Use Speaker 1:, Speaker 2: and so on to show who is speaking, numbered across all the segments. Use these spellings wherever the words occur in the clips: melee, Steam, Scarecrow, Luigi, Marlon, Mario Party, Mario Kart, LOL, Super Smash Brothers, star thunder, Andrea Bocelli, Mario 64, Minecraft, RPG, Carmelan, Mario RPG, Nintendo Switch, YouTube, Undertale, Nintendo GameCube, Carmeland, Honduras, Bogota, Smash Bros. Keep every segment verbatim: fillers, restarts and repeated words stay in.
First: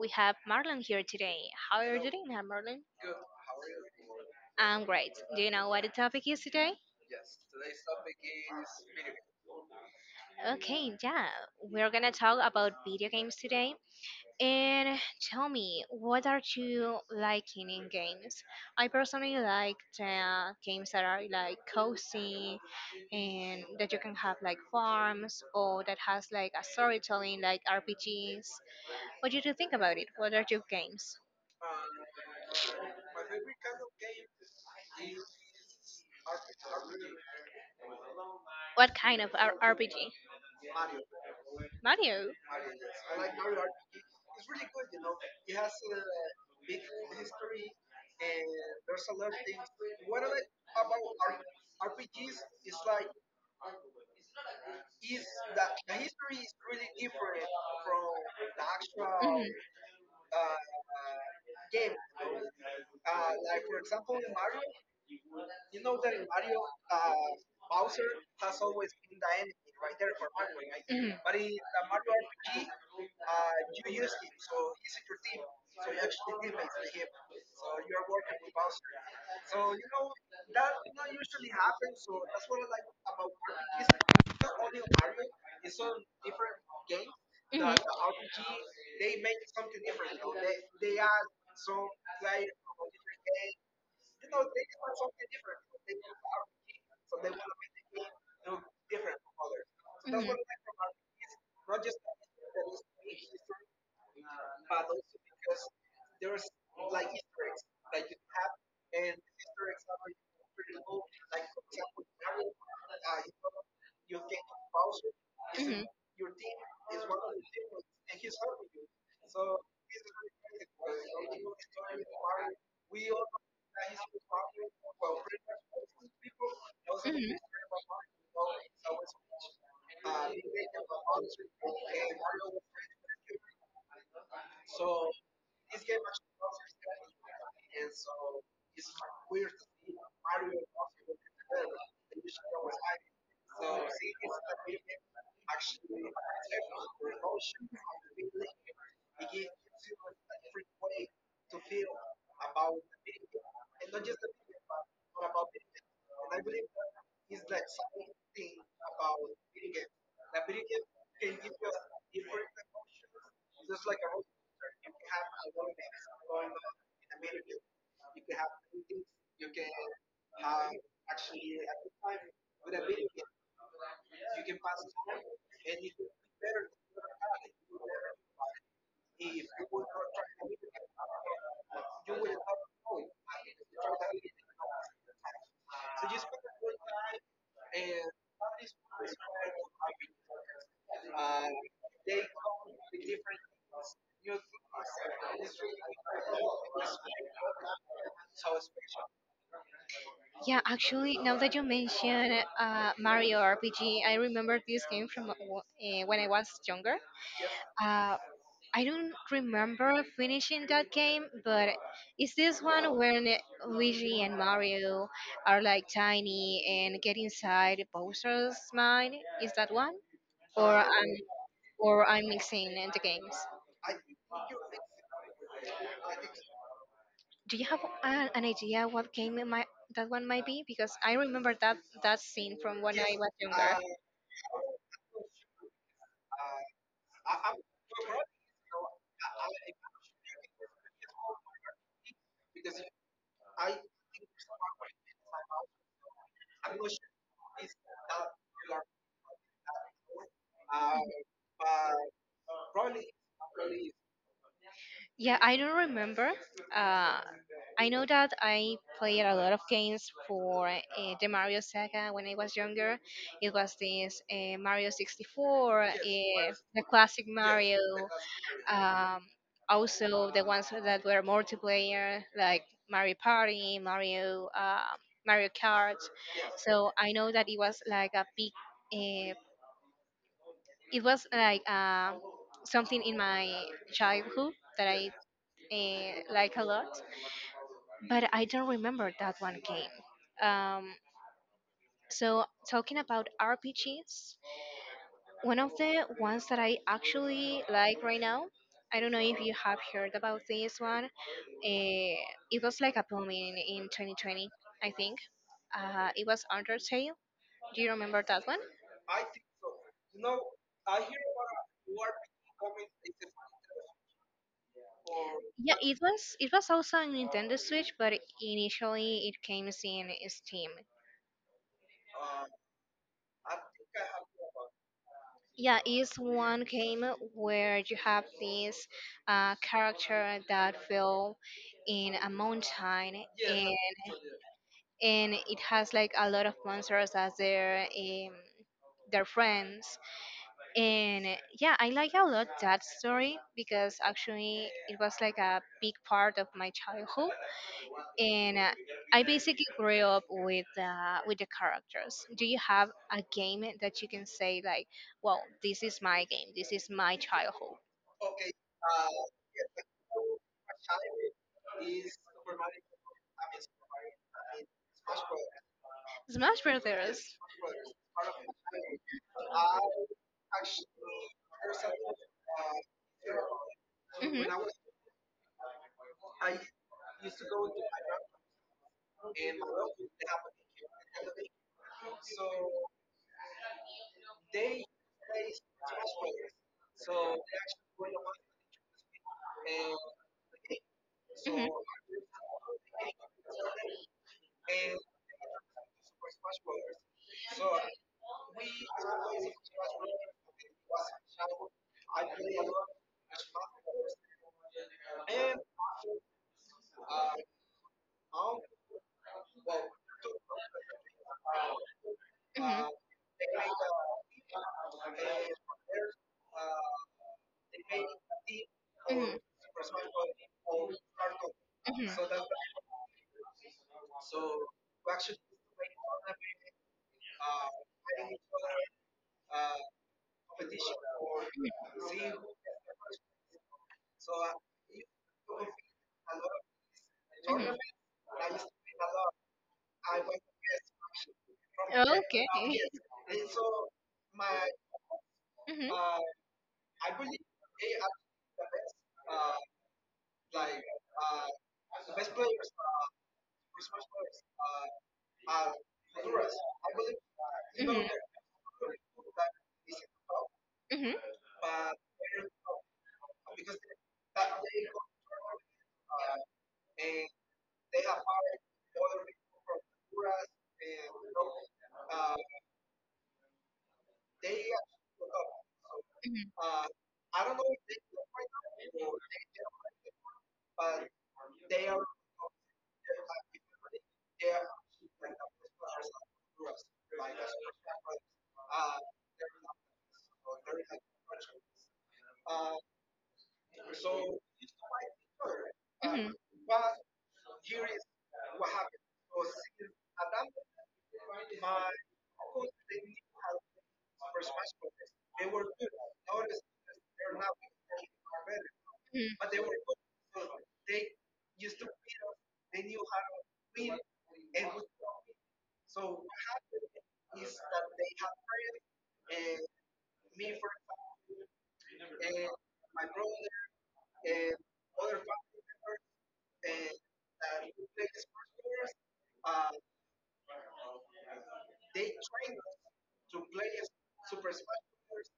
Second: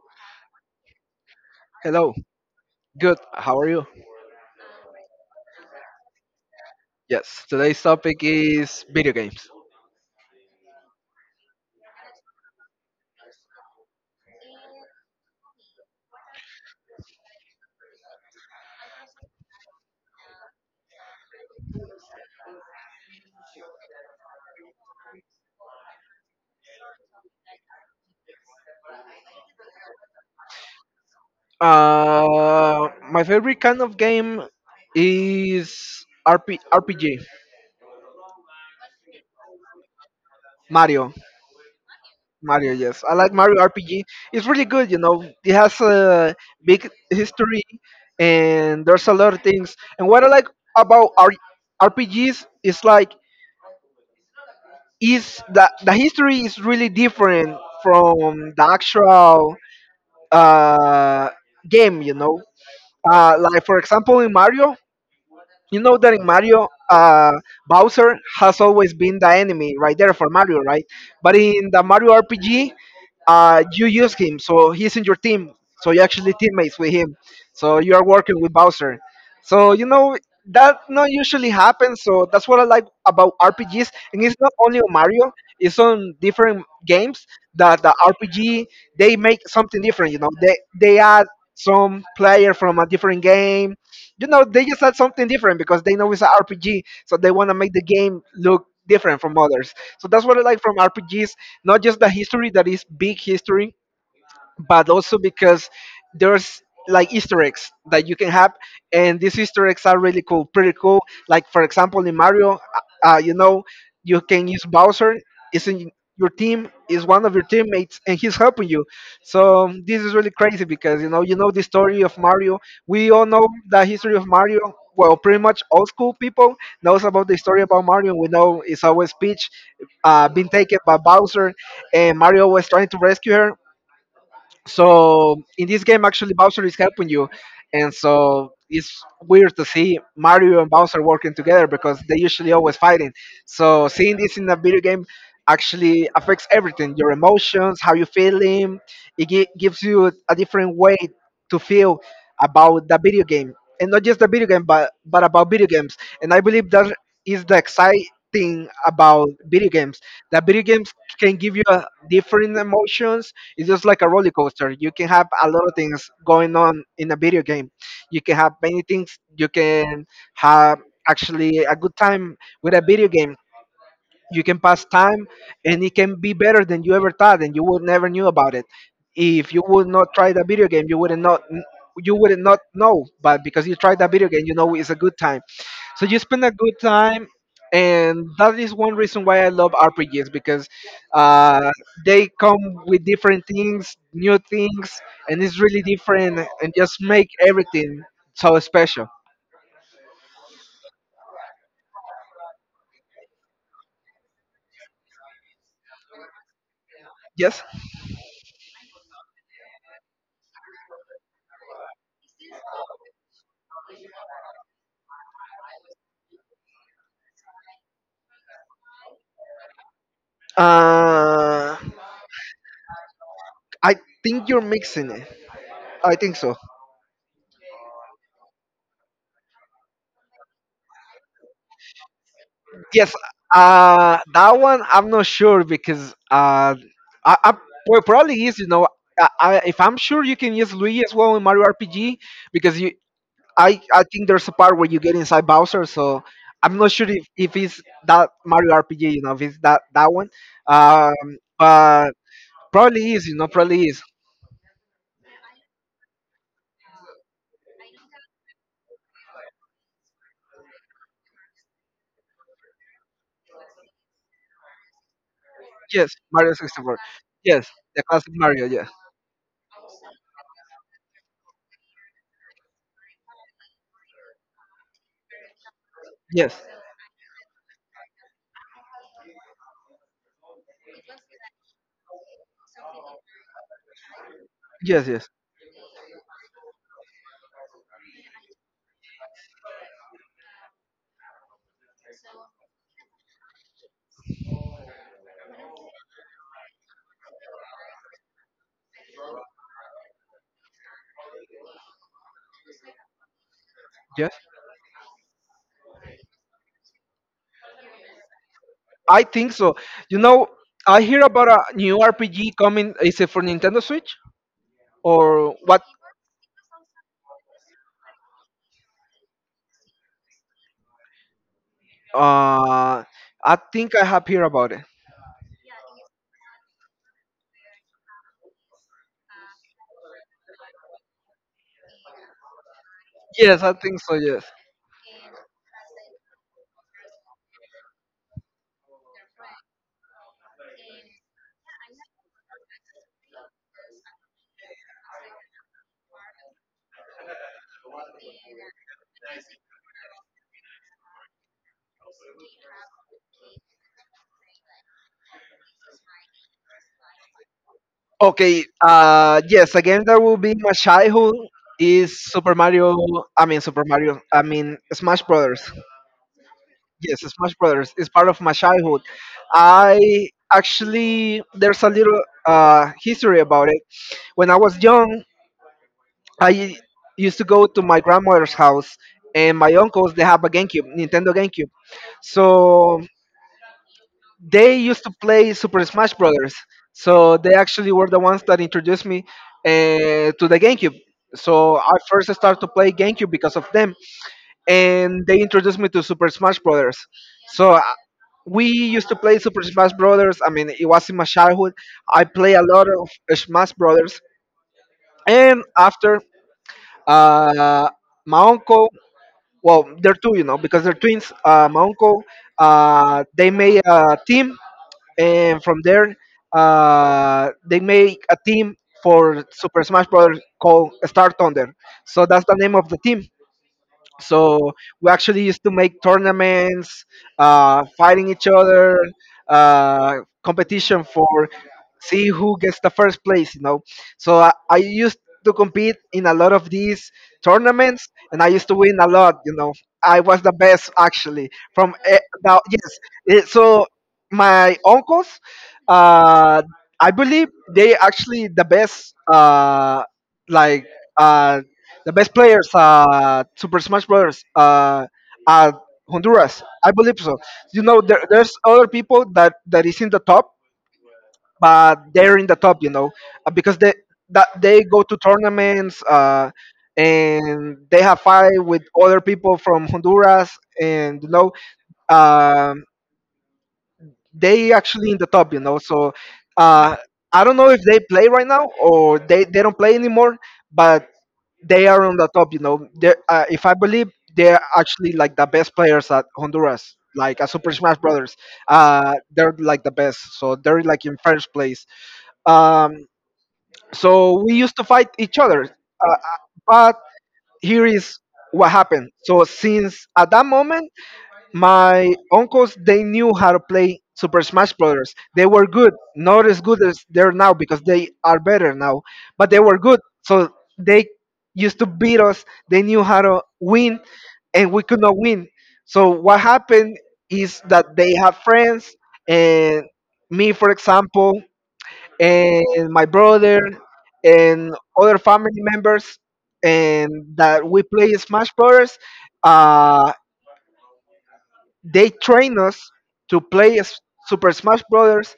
Speaker 1: We have Marlon here today. How are you
Speaker 2: Hello,
Speaker 1: doing, huh, Marlon?
Speaker 2: good. How are you?
Speaker 1: I'm great. Do you know what the topic is today?
Speaker 2: Yes, today's topic is video games.
Speaker 1: Okay, yeah, we're gonna talk about video games today. And tell me, what are you liking in games? I personally like the games that are like cozy and that you can have like farms or that has like a storytelling like R P Gs. What did you think about it? What are your games?
Speaker 2: Uh, my favorite kind of game is R P- R P G.
Speaker 1: What kind of R- RPG?
Speaker 2: Mario.
Speaker 1: Mario.
Speaker 2: Mario, yes. I like Mario R P G. It's really good, you know. It has a big history, and there's a lot of things. And what I like about R- RPGs is like is that the history is really different from the actual uh game, you know. Uh, like for example, in Mario, you know that in Mario, uh, Bowser has always been the enemy right there for Mario, right? But in the Mario R P G, uh, you use him, so he's in your team, so you're actually teammates with him, so you are working with Bowser. So you know that not usually happens. So that's what I like about R P Gs, and it's not only on Mario. It's on different games that the R P G they make something different. You know, they they add some player from a different game. You know, they just add something different because they know it's an R P G, so they want to make the game look different from others. So that's what I like from R P Gs. Not just the history that is big history, but also because there's like Easter eggs that you can have, and these Easter eggs are really cool, pretty cool. Like for example, in Mario, uh, uh, you know, you can use Bowser. Is in your team is one of your teammates, and he's helping you. So this is really crazy because you know you know the story of Mario. We all know the history of Mario. Well, pretty much old school people knows about the story about Mario. We know it's always Peach uh, being taken by Bowser, and Mario was trying to rescue her. So in this game, actually, Bowser is helping you, and so it's weird to see Mario and Bowser working together because they usually always fighting. So seeing this in a video game actually affects everything: your emotions, how you feeling. It gi- gives you a different way to feel about the video game, and not just the video game but but about video games. And I believe that is the exciting about video games, that video games can give you a different emotions. It's just like a roller coaster. You can have a lot of things going on in a video game. You can have many things. You can have actually a good time with a video game. You can pass time, and it can be better than you ever thought, and you would never knew about it. If you would not try the video game, you wouldn't not you wouldn't not know. But because you tried that video game, you know it's a good time, so you spend a good time. And that is one reason why I love RPGs because, uh, they come with different things, new things, and it's really different and just make everything so special.
Speaker 1: Yeah, actually, now that you mention uh, Mario R P G, I remember this game from uh, when I was younger.
Speaker 2: Yes.
Speaker 1: Uh, I don't remember finishing that game, but it's this one when Luigi and Mario are like tiny and get inside Bowser's mind? Is that one? Or I'm,
Speaker 2: uh,
Speaker 1: or I'm mixing the games.
Speaker 2: I think you're mixing it. I think so.
Speaker 1: That one might be because
Speaker 2: Yes,
Speaker 1: was.
Speaker 2: uh, that one I'm not sure because uh, I, I well, probably is. You know, I, I, if I'm sure you can use Luigi as well in Mario R P G because you, I, I think there's a part where you get inside Bowser. So I'm not sure if, if it's that Mario R P G. You know, if it's that that one. Um, but probably is. You know, probably is.
Speaker 1: Yeah, that I the Mario Saga when I was was this uh, Mario sixty-four,
Speaker 2: Yes, Mario
Speaker 1: the
Speaker 2: sixty-four.
Speaker 1: classic
Speaker 2: Yes,
Speaker 1: Mario.
Speaker 2: the classic Mario. Yeah.
Speaker 1: Um, Also the ones that were multiplayer like Mario Party, Mario uh, Mario Kart.
Speaker 2: Yes.
Speaker 1: So I know that it was like a big. Uh, it was like uh, something in my childhood that
Speaker 2: Yes.
Speaker 1: I
Speaker 2: Yes.
Speaker 1: uh, like a lot. But I don't remember that one game. Um, so talking about R P Gs, one of the ones that I actually like right now, I don't know if you have heard about this one. eh, it was like a boom in, in
Speaker 2: Yes.
Speaker 1: two thousand twenty, I think. Uh, it was Undertale. Do you remember that one?
Speaker 2: I think so. You know, I hear about a new R P G coming. Is it for Nintendo Switch or
Speaker 1: Yeah,
Speaker 2: what?
Speaker 1: it was. It was also on Nintendo Switch. Initially, it came in Steam.
Speaker 2: Uh, I think I have heard about it.
Speaker 1: Yeah, it's one have this uh, character built in a mountain,
Speaker 2: Yes, I think so. Yes.
Speaker 1: and it has like a lot of monsters as their um, their friend. Yeah, I like my and uh, I basically grew up with, uh, with the characters. Do you have a game that you can say like, "Well, this is my game. This is my
Speaker 2: Okay. Uh, yes. A game that will be my childhood. Is Super Mario? I mean, Super Mario. I mean, Smash Brothers.
Speaker 1: Sma-
Speaker 2: Yes, Smash Brothers is part of my childhood. I actually there's a little uh, history about it. When I was young, I u- used to go to my grandmother's house, and my uncles they have a GameCube, Nintendo GameCube. So they used to play Super Smash Brothers. So they actually were the ones that introduced me uh, to the GameCube. So I first started to play GameCube because of them, and they introduced me to Super Smash Brothers. So uh, we used to play Super Smash Brothers. I mean, it was in my childhood. I play a lot of Smash Brothers, and after, uh, my uncle, well, they're two, you know, because they're twins, uh, my uncle, uh, they made a team. And from there, uh, they make a team for Super Smash Brothers called Star Thunder. So that's the name of the team. So we actually used to make tournaments, uh, fighting each other, uh, competition for see who gets the first place, you know. So I, I used to compete in a lot of these tournaments, and I used to win a lot, you know. I was the best actually from e-
Speaker 1: Okay.
Speaker 2: now. Yes. Eh, so my uncles,
Speaker 1: Mhm,
Speaker 2: uh I believe they actually the best, uh like uh the best players uh Super Smash Brothers, uh at Honduras, I believe so. You know, there, there's other people that that is in the top, but they're in the top, you know. Uh, because they that they go to tournaments, uh and they have fight with other people from Honduras, and you know, um they actually in the top, you know. So, uh, I don't know if they play right now or they, they don't play anymore, but they are on the top, you know. They uh, if I believe they're actually like the best players at Honduras, like at Super Smash Brothers. Uh, they're like the best, so they're like in first place. Um, so we used to fight each other, uh, but here is what happened. So since at that moment my uncles they knew how to play Super Smash Brothers. They were good, not as good as they're now because they are better now,
Speaker 1: mhm,
Speaker 2: but they were good. So they used to beat us. They knew how to win, and we could not win. So what happened is that they have friends, and me, for example, and my brother, and other family members, and that we play Smash Brothers. uh, they train us to play S- Super Smash Brothers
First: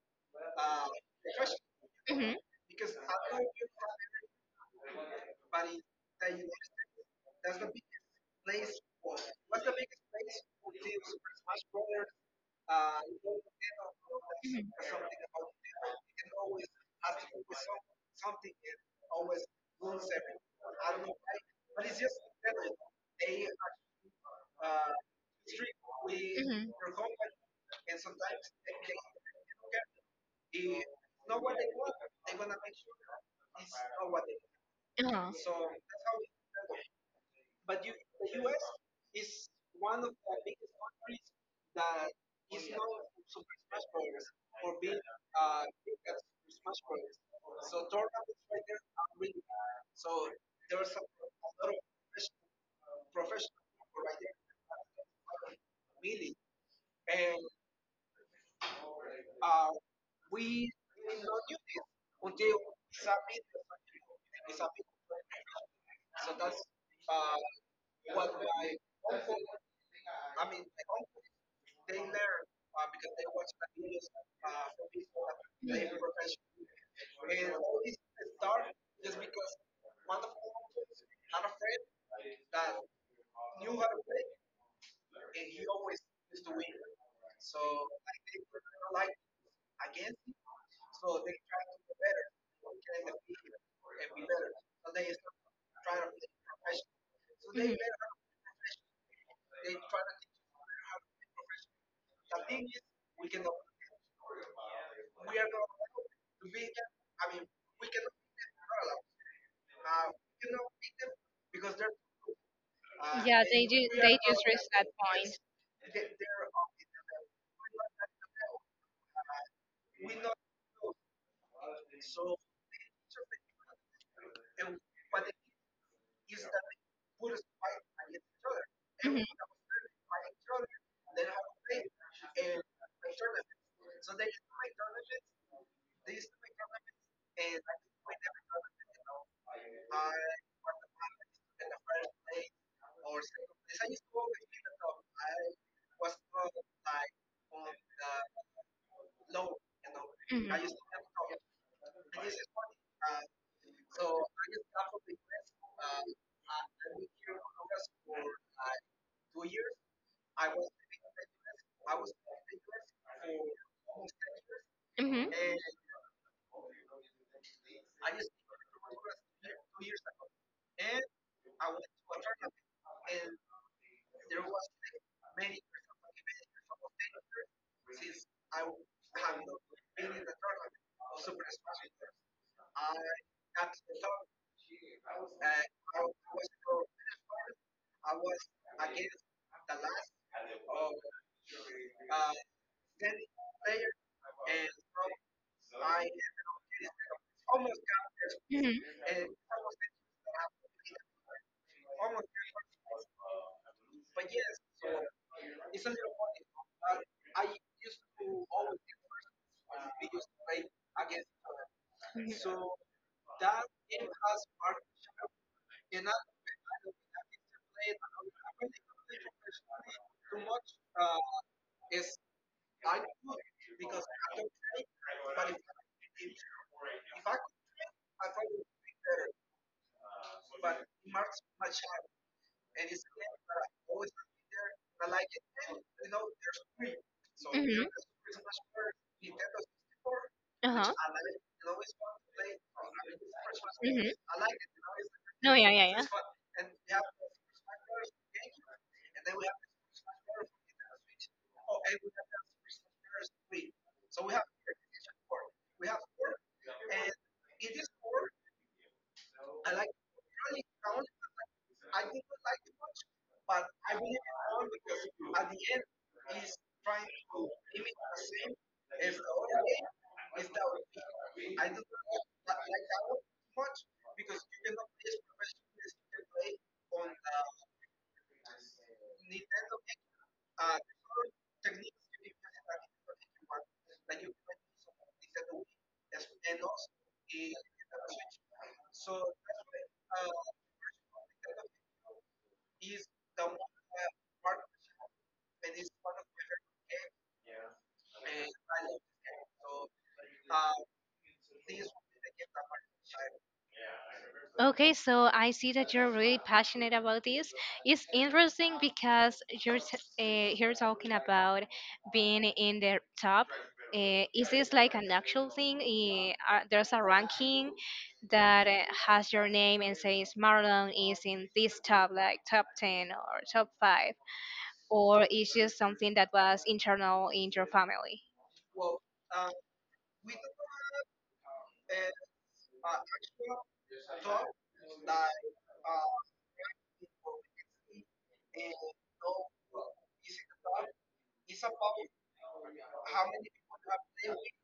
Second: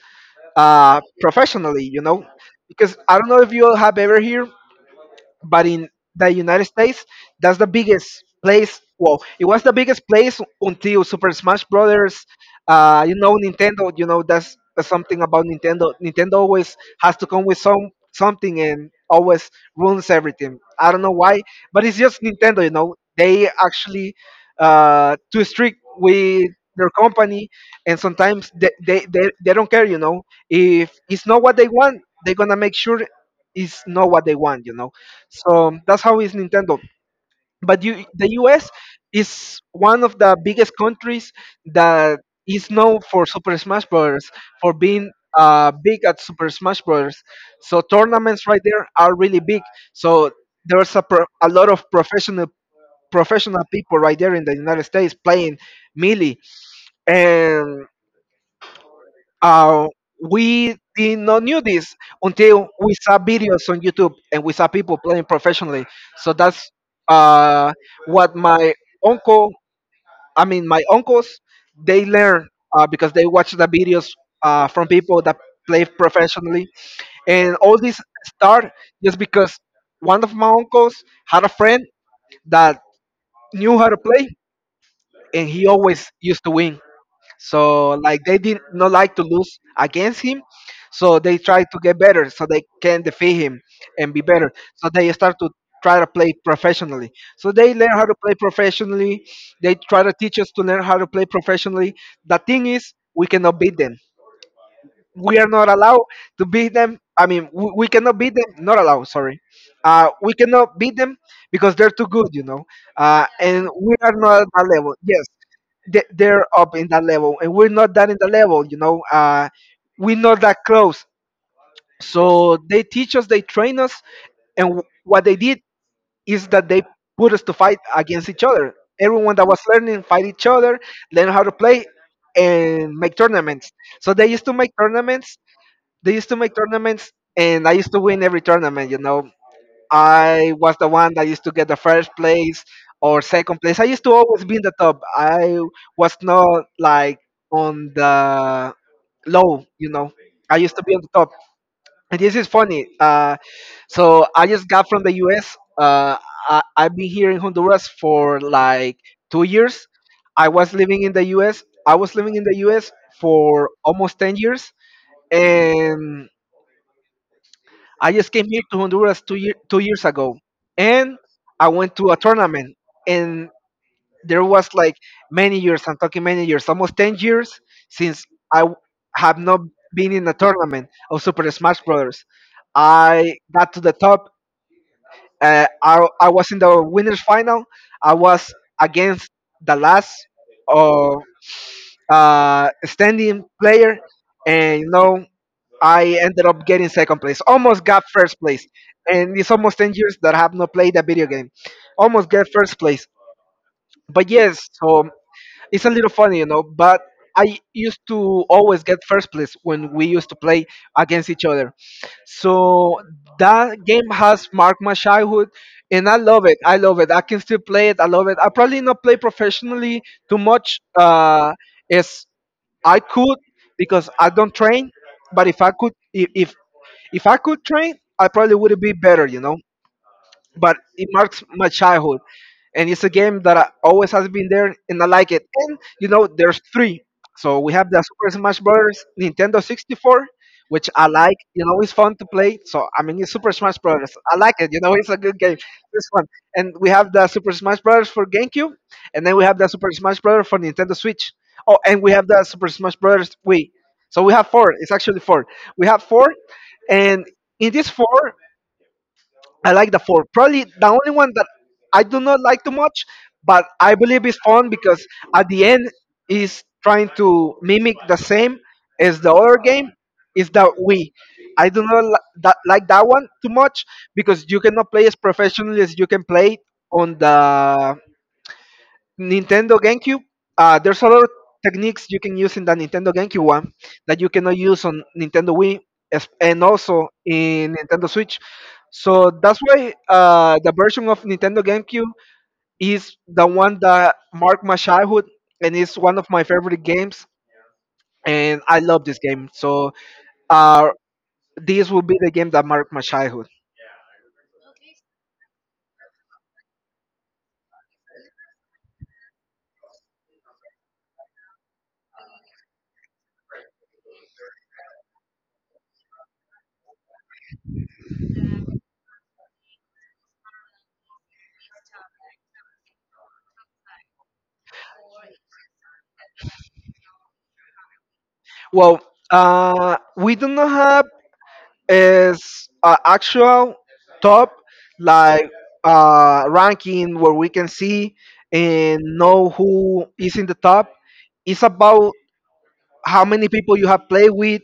Speaker 2: uh, professionally, you know, because I don't know if you all have ever heard, but in the United States, that's the biggest place. Well, it was the biggest place until Super Smash Brothers. Uh, you know, Nintendo. You know, that's, that's something about Nintendo. Nintendo always has to come with some something and always ruins everything. I don't know why, but it's just Nintendo. You know, they actually uh, too strict with their company, and sometimes they, they they they don't care. You know, if it's not what they want, they're gonna make sure it's not what they want. You know, so that's how is Nintendo. But you, the U S is one of the biggest countries that is known for Super Smash Bros., for being uh, big at Super Smash Bros. So tournaments right there are really big. So there's a, pro- a lot of professional professional people right there in the United States playing melee, and uh, we did not knew this until we saw videos on YouTube, and we saw people playing professionally. So that's uh, what my uncle, I mean my uncles, they learn uh, because they watch the videos uh, from people that play professionally, and all this start just because one of my uncles had a friend that knew how to play, and he always used to win. So like they did not like to lose against him, so they try to get better so they can defeat him and be better. So they start to try to play professionally. So they learn how to play professionally. They try to teach us to learn how to play professionally. The thing is, we cannot beat them, we are not allowed to beat them. I mean, we, we cannot beat them. Not allowed. Sorry, uh, we cannot beat them because they're too good, you know. Uh, and we are not at that level. Yes, they, they're up in that level, and we're not that in the level, you know. Uh, we're not that close. So they teach us, they train us, and w- what they did is that they put us to fight against each other. Everyone that was learning fight each other, learn how to play, and make tournaments. So they used to make tournaments they used to make tournaments, and I used to win every tournament. You know, I was the one that used to get the first place or second place. I used to always be in the top. I was not like on the low. You know,
Speaker 1: mhm,
Speaker 2: I used to be on the top. And this is funny. Uh, so I just got from the U S. Uh, I, I've been here in Honduras for like two years. I was living in the U S. I was living in the U S for almost ten years,
Speaker 1: mhm,
Speaker 2: and I just came here to Honduras two year, two years ago, and I went to a tournament, and there was like many years. I'm talking many years, almost ten years since I w- have not been in a tournament of Super Smash Brothers. I got to the top. Uh, I I was in the winners final. I was against the last uh, uh, standing player, and you know I ended up getting second place. Almost got first place.
Speaker 1: mhm,
Speaker 2: And it's almost ten years that I have not played a video game. Almost get first place. But yes, so it's a little funny, you know, but I used to always get first place when we used to play against each other. So that game has marked my childhood, and I love it. I love it. I can still play it. I love it. I probably not play professionally too much uh, as I could because I don't train. But if I could, if if, if I could train, I probably would be better, you know, but it marks my childhood, and it's a game that I, always has been there, and I like it, and you know there's three. So we have the Super Smash Brothers Nintendo sixty-four, which I like, you know, it's fun to play, so I mean it's Super Smash Brothers, I like it, you know, it's a good
Speaker 1: no,
Speaker 2: game,
Speaker 1: yeah,
Speaker 2: this one. And we have the Super Smash Brothers for GameCube, and then we have the Super Smash Brothers for Nintendo Switch. Oh, and we have the Super Smash Brothers Wii. So we have four, it's actually four, we have four. And in these four, I like the four. Probably the only one that I do not like too much, but I believe is fun because at the end is trying to mimic the same as the other game, is the Wii. I do not li- That, like that one too much because you cannot play as professionally as you can play on the Nintendo GameCube. Uh, there's a lot of techniques you can use in the Nintendo GameCube one that you cannot use on Nintendo Wii as- and also in Nintendo Switch. So that's why uh, the version of Nintendo GameCube is the one that marked my childhood and is one of my favorite games.
Speaker 1: yeah.
Speaker 2: And I love this game. So uh, this will be the game that marked my childhood.
Speaker 1: Okay, so I see that you're really passionate about this. It's interesting because you're t- uh, you're talking about being in the top. Uh, is this like an actual thing? Eh, uh, there's a ranking that uh, has your name and says Marlon is in this top, like top ten or top five, or is just something that was internal in your family?
Speaker 2: Well, uh, we do not have is uh, actual top, like uh, ranking where we can see and know who is in the top. It's about how many people you have played with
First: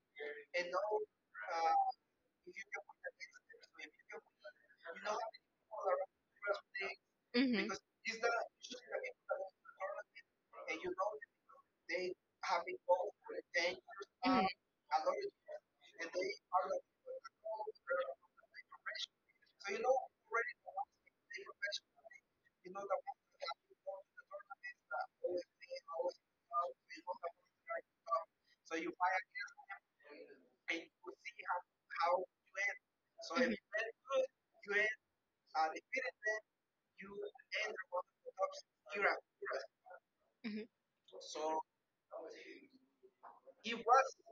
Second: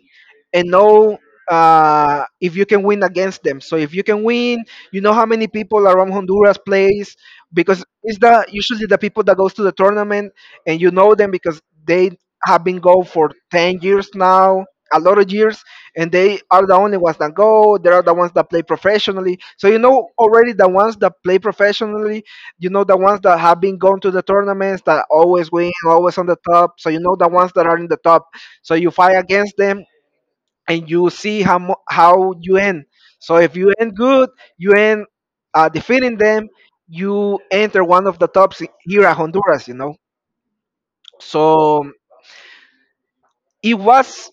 Speaker 2: and know uh, if you can win against them. So if you can win, you know how many people around Honduras plays
Speaker 1: Hmm.
Speaker 2: because it's the usually the people that goes to the tournament, and you know them because they have been go for ten years now, a lot of years, and they are the only ones that go, they are the ones that play professionally, so you know already the ones that play professionally, you know the ones that have been going to the tournaments that always win, always on the top, so you know the ones that are in the top. So you fight against them, and you see how mu- how you end. So if you end good, you end uh, defeating them. You enter one of the tops i- here at Honduras. You know. So it was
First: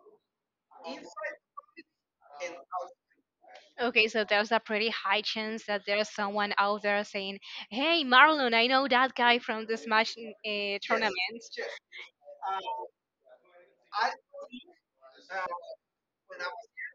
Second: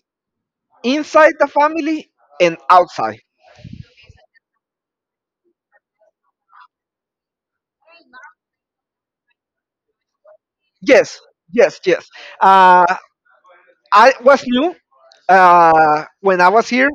Speaker 2: inside the family and outside.
Speaker 1: Okay, so there's a pretty high chance that there's someone out there saying, "Hey, Marlon, I know that guy from this match uh, tournament."
Speaker 2: Yes, yes, yes. Uh, I was new uh, when I was here.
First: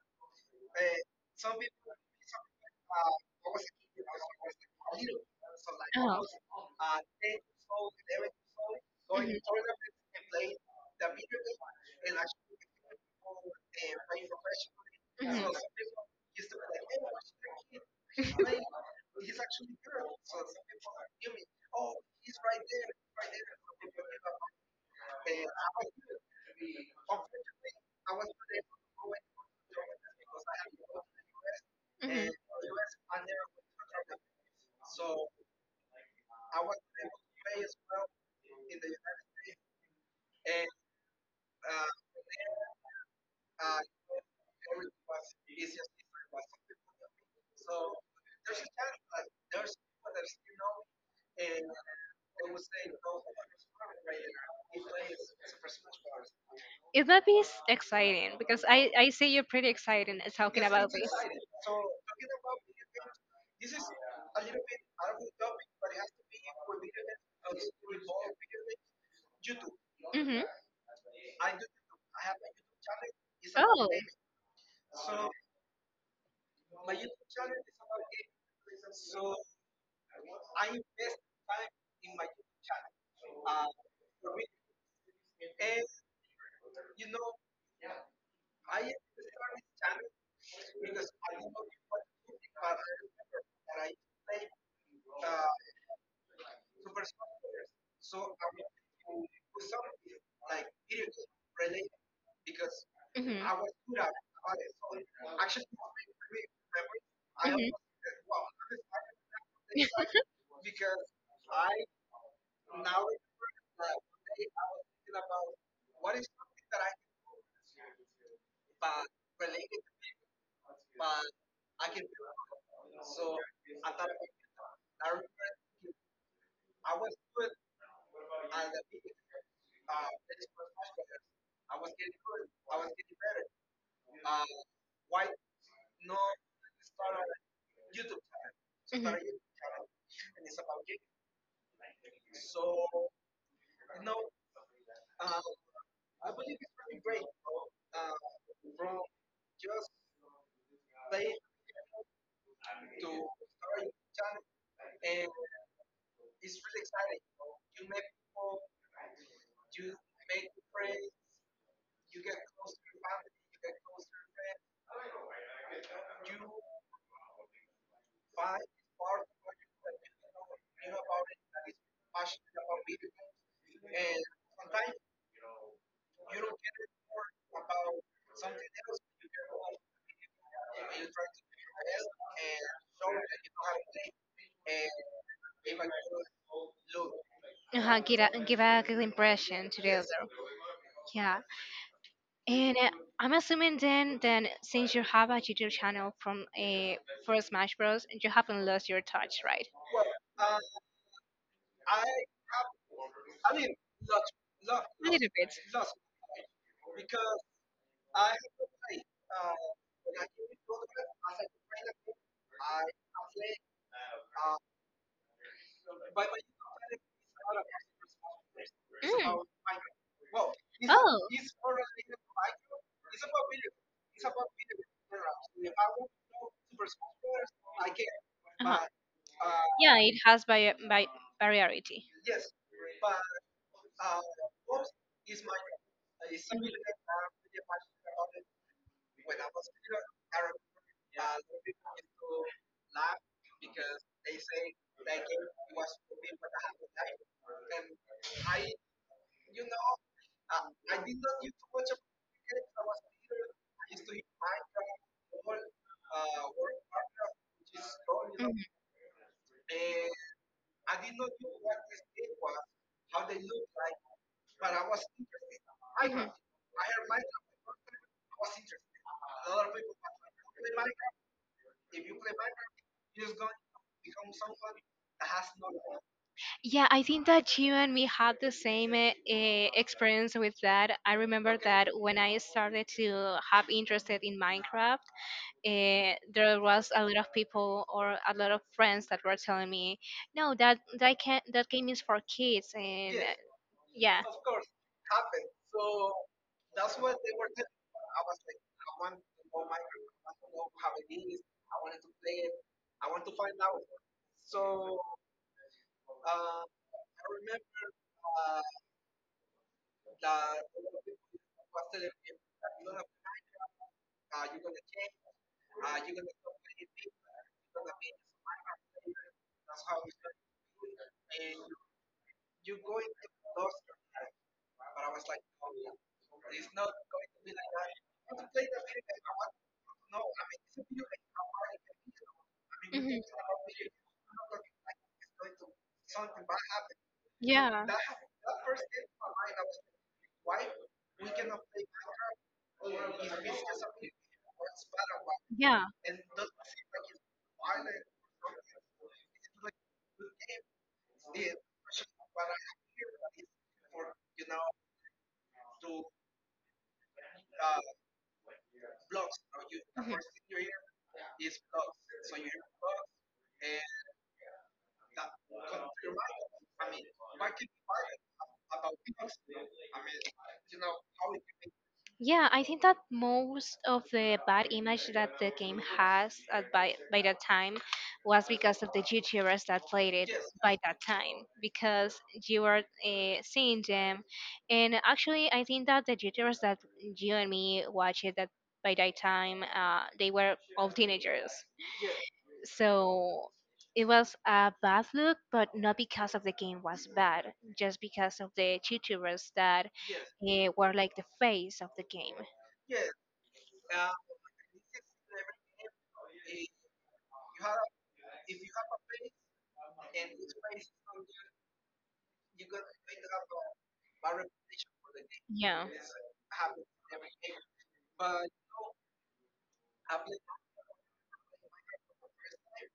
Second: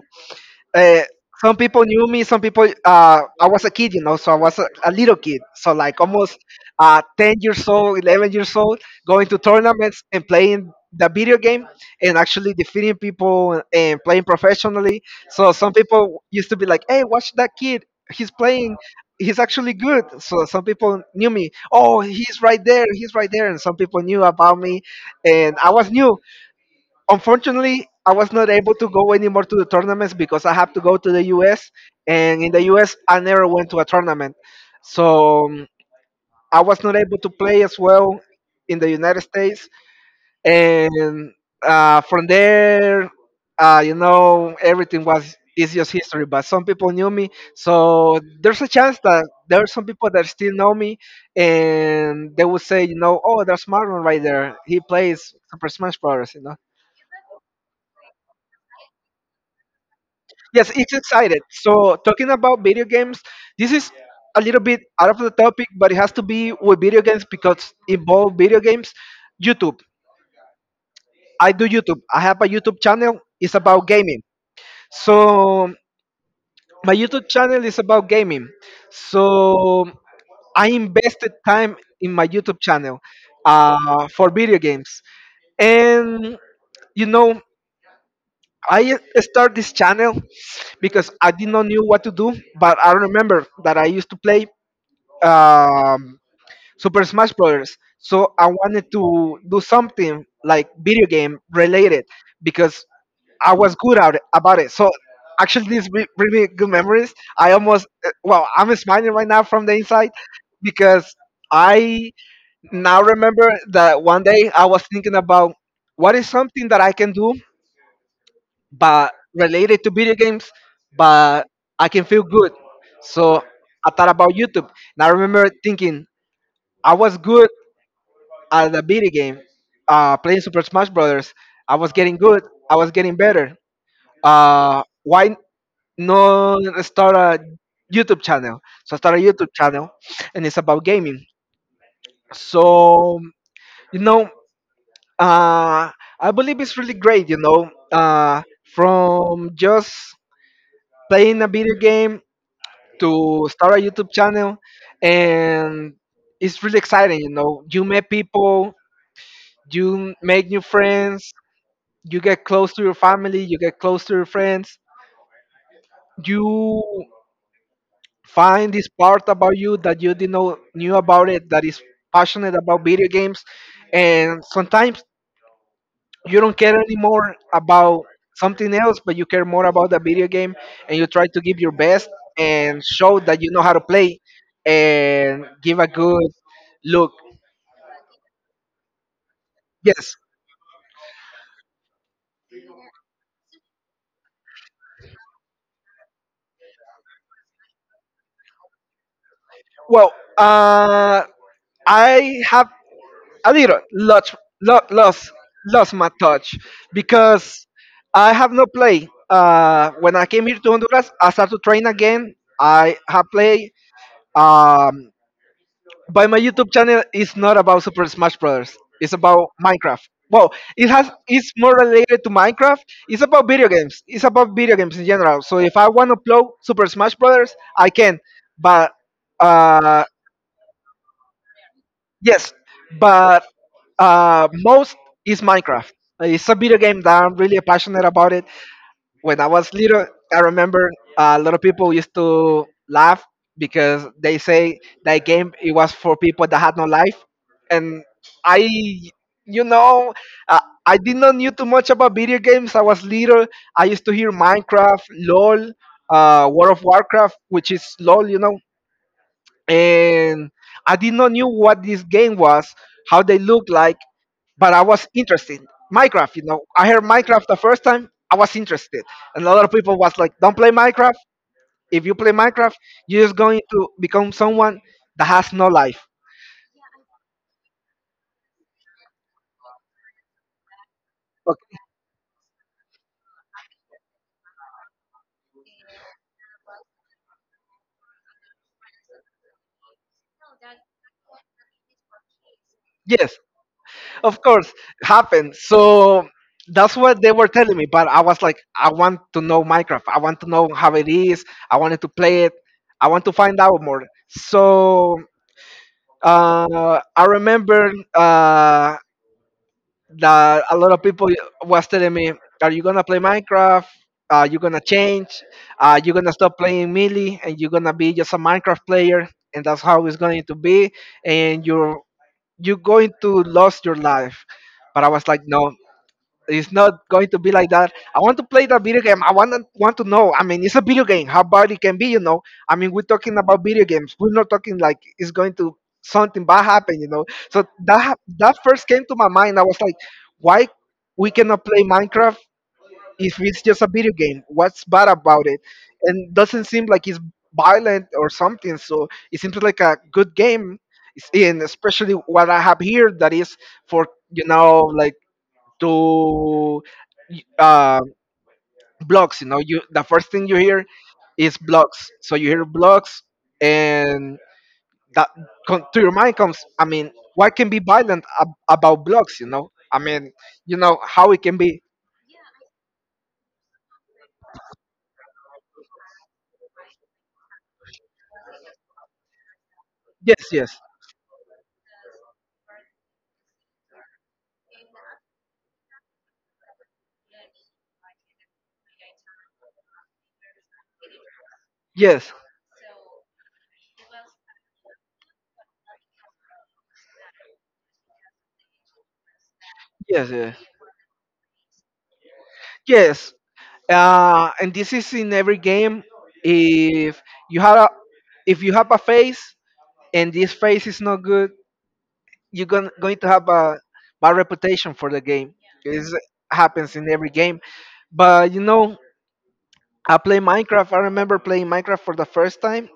Speaker 2: Uh, some people knew me. Some people, uh, I was a kid, you know, so I was a, a little kid, so like almost
Speaker 1: Oh.
Speaker 2: uh, ten years old, eleven years old, going to
Speaker 1: Mhm,
Speaker 2: tournaments and playing the video game and actually defeating people and playing professionally. So
Speaker 1: mhm,
Speaker 2: some people used to be like, "Hey, watch that kid. He's playing. He's actually good." So some people knew me. Oh, he's right there. He's right there. And some people knew about me, and I was new. Unfortunately, I was not able to go anymore to the tournaments because I have to go to the US,
Speaker 1: mhm.
Speaker 2: and in the US I never went to a tournament. So um, I was not able to play as well in the United States, and uh, from there, uh, you know, everything was is just history, but some people knew me, so there's a chance that there are some people that still know me, and they would say, you know, oh, there's Marlon right there, he plays Super Smash Bros. You know.
Speaker 1: It might be s- exciting because I I see you're pretty excited at talking
Speaker 2: Yes, it's
Speaker 1: about this.
Speaker 2: excited. So talking about video games, this is a little bit out of the topic, but it has to be with video games because involve video games. YouTube.
Speaker 1: Hmm.
Speaker 2: I do YouTube. I have a YouTube channel. It's about
Speaker 1: Oh.
Speaker 2: gaming. So my YouTube channel is about gaming. So I invested time in my YouTube channel uh, for video games, and you know I start this channel because I did not knew what to do, but I remember that I used to play um, Super Smash Brothers. So I wanted to do something like video game related because
Speaker 1: Hmm.
Speaker 2: I was good at it, about it. So actually, these re- really good memories. I
Speaker 1: Hmm.
Speaker 2: almost uh, well, I'm smiling right now from the inside because I now remember that one day I was thinking about what is something that I can do but related to video games, but I can feel good. So I thought about YouTube, and I remember thinking I was good at the video game, uh, playing Super Smash Brothers. I was getting good. I was getting better. Uh, why not start a YouTube channel? So I
Speaker 1: Hmm.
Speaker 2: started a YouTube channel, and it's about gaming. So you know, uh, I believe it's really great. You know, uh, from just playing a video game to start a YouTube channel, and it's really exciting. You know, you meet people, you make new friends, you get close to your family, you get close to your friends, you find this part about you that you didn't know knew about it that is passionate about video games, and sometimes you don't care anymore about something else, but you care more about the video game, and you try to give your best and show that you know how to play and give a good look.
Speaker 1: Uh-huh, give a give a good impression to the
Speaker 2: Yes.
Speaker 1: other. Yeah. And uh, I'm assuming then, then since you have a YouTube channel from a for Smash Bros, you haven't lost your touch, right?
Speaker 2: Well, uh, I have a little lost,
Speaker 1: A
Speaker 2: lost,
Speaker 1: little
Speaker 2: lost,
Speaker 1: bit.
Speaker 2: lost my touch because I have not played. Uh, when I came here to Honduras, I started to train again. I have played. Um, But my YouTube channel is not about Super Smash Brothers. It's
Speaker 1: Mm.
Speaker 2: about Minecraft. Well, it has
Speaker 1: Oh,
Speaker 2: it's more related to Minecraft. It's about video games. It's about video games in general. So if I want to upload Super Smash Brothers, I can.
Speaker 1: uh-huh.
Speaker 2: But
Speaker 1: Yeah,
Speaker 2: uh,
Speaker 1: it has by by variety.
Speaker 2: yes, but uh, most is Minecraft. Uh, It's a video game that I'm really passionate about it. When I was little, I remember a lot of people used to laugh because they say that game it was for people that had no life, and I, you know, uh, I did not knew too much about video games. I was little. I used to hear Minecraft, LOL, uh, World of Warcraft, which is LOL, you
Speaker 1: Mhm,
Speaker 2: know, and I did not knew what this game was, how they look like, but I was interested.
Speaker 1: mhm.
Speaker 2: Minecraft, you know, I heard Minecraft the first time, I was interested, and a lot of people was like, "Don't play Minecraft. If you play Minecraft, you're just going to become someone that has no life."
Speaker 1: Yeah, I think that you and me had the same uh, eh, experience with that. I remember
Speaker 2: Okay.
Speaker 1: that when I started to have interested in Minecraft, eh, there was a lot of people or a lot of friends that were telling me, "No, that that can that game is for kids." And uh,
Speaker 2: Yes,
Speaker 1: yes, yeah,
Speaker 2: of course, happened. So that's what they were telling me. But I was like, I want to know Minecraft. I want to know how it is. I wanted to play it. I want to find out more. So Uh, I remember uh, that a lot of people was telling me, "Are you gonna play Minecraft? Are you gonna change? Are you gonna stop playing Melee and you're gonna be just a Minecraft player? And that's how it's going to be. And you're you're going to lose your life." But I was like, "No, it's not going to be like that. I want to play that video game. I want to, want to know. I mean, it's a video game. How bad it can be, you know. I mean, we're
Speaker 1: mhm,
Speaker 2: talking about video games. We're not talking like it's going to something bad happen, you know. So
Speaker 1: yeah,
Speaker 2: that ha- that first came to my mind. I was like, why we cannot play Minecraft if it's just a video game? What's bad about it?
Speaker 1: yeah.
Speaker 2: And doesn't seem like it's violent or something. So it seems like a good game. It's- And especially what I have here, that is for, you know like, to, y- uh, blogs. You know, you the
Speaker 1: Mhm.
Speaker 2: first thing you hear is blogs. So you hear blogs, and that con- to your mind comes. I mean, what can be violent ab- about blogs? You know, I mean, you know how it can be.
Speaker 1: Yeah, I think that most of the bad image that the game has at by by that time was because of the YouTubers that played it
Speaker 2: Yes,
Speaker 1: by
Speaker 2: yes,
Speaker 1: that time because you were uh, seeing them, and actually I think that the YouTubers that you and me watched it that by that time uh, they were all teenagers,
Speaker 2: yes,
Speaker 1: so it was a bad look, but not because of the game was bad, just because of the YouTubers that
Speaker 2: yes, yes.
Speaker 1: uh, were like the face of the game.
Speaker 2: Yes, uh, and this is in every game. If you have a, if you have a face and this face is not good, you're going, going to have a bad reputation for the game.
Speaker 1: Yeah.
Speaker 2: It happens in every game. But you know, I play Minecraft. I remember playing Minecraft for the first time,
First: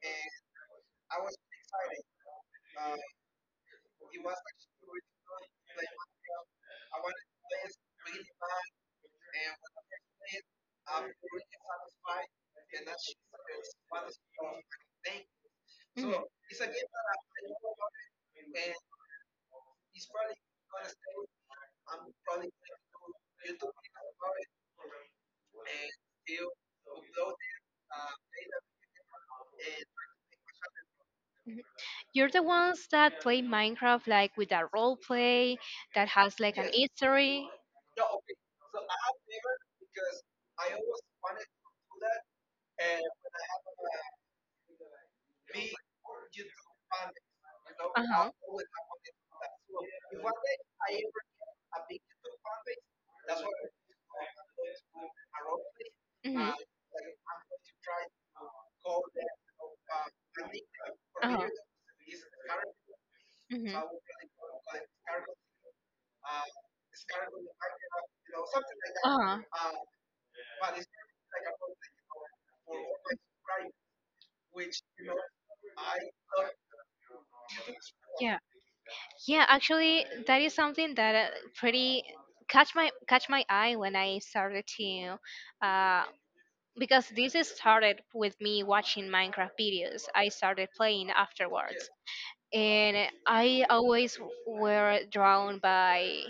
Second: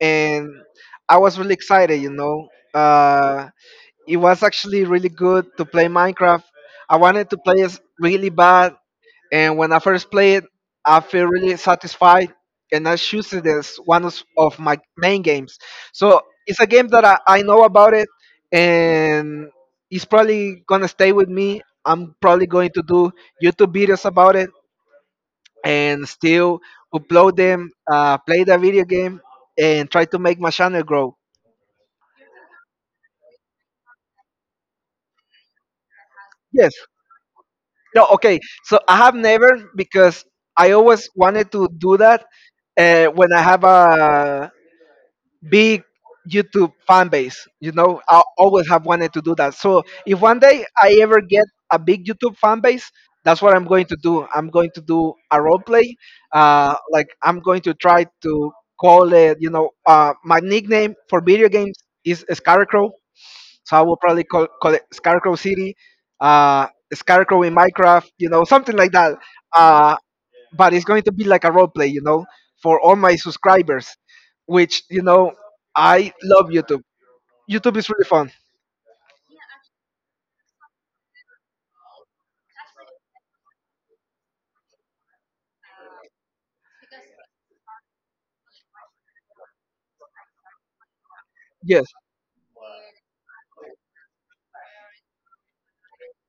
Speaker 2: and I was really excited. You know, uh, it was actually really good to play Minecraft. I wanted to play it really bad, and when I first play it, I feel really satisfied, and I choose it as one of of my main games.
Speaker 1: Mhm,
Speaker 2: So it's a game that I, I know about it, and it's probably gonna stay with me. I'm probably going to do YouTube videos about it, and still upload them, uh, play the video game, and try to make my channel grow.
Speaker 1: mhm. You're the ones that play Minecraft like with a role play that has like an
Speaker 2: Yes.
Speaker 1: yes, history.
Speaker 2: No. Okay. So I have never, because I always wanted to do that uh, when I have a big YouTube fan base. You know,
Speaker 1: Uh
Speaker 2: I
Speaker 1: huh.
Speaker 2: always have wanted to do that. So if one day I ever get a big YouTube fan base, that's what I'm going to do. I'm going to do a role play.
Speaker 1: Mhm.
Speaker 2: Uh, like, I'm going to try to call it. You know, uh, my nickname for
Speaker 1: Uh huh.
Speaker 2: video games is Scarecrow,
Speaker 1: Mhm.
Speaker 2: so I will probably call, call it Scarecrow City, uh, Scarecrow in Minecraft. You know, something like that.
Speaker 1: Uh huh.
Speaker 2: Uh, but it's going to be like a role play, you know, for all my subscribers, which, you know, I love YouTube. YouTube is really fun.
Speaker 1: Yeah, yeah. Actually, that is something that uh, pretty catch my catch my eye when I started to, uh, because this is started with me watching Minecraft videos. I started playing
Speaker 2: Yes,
Speaker 1: afterwards, and I always were drawn by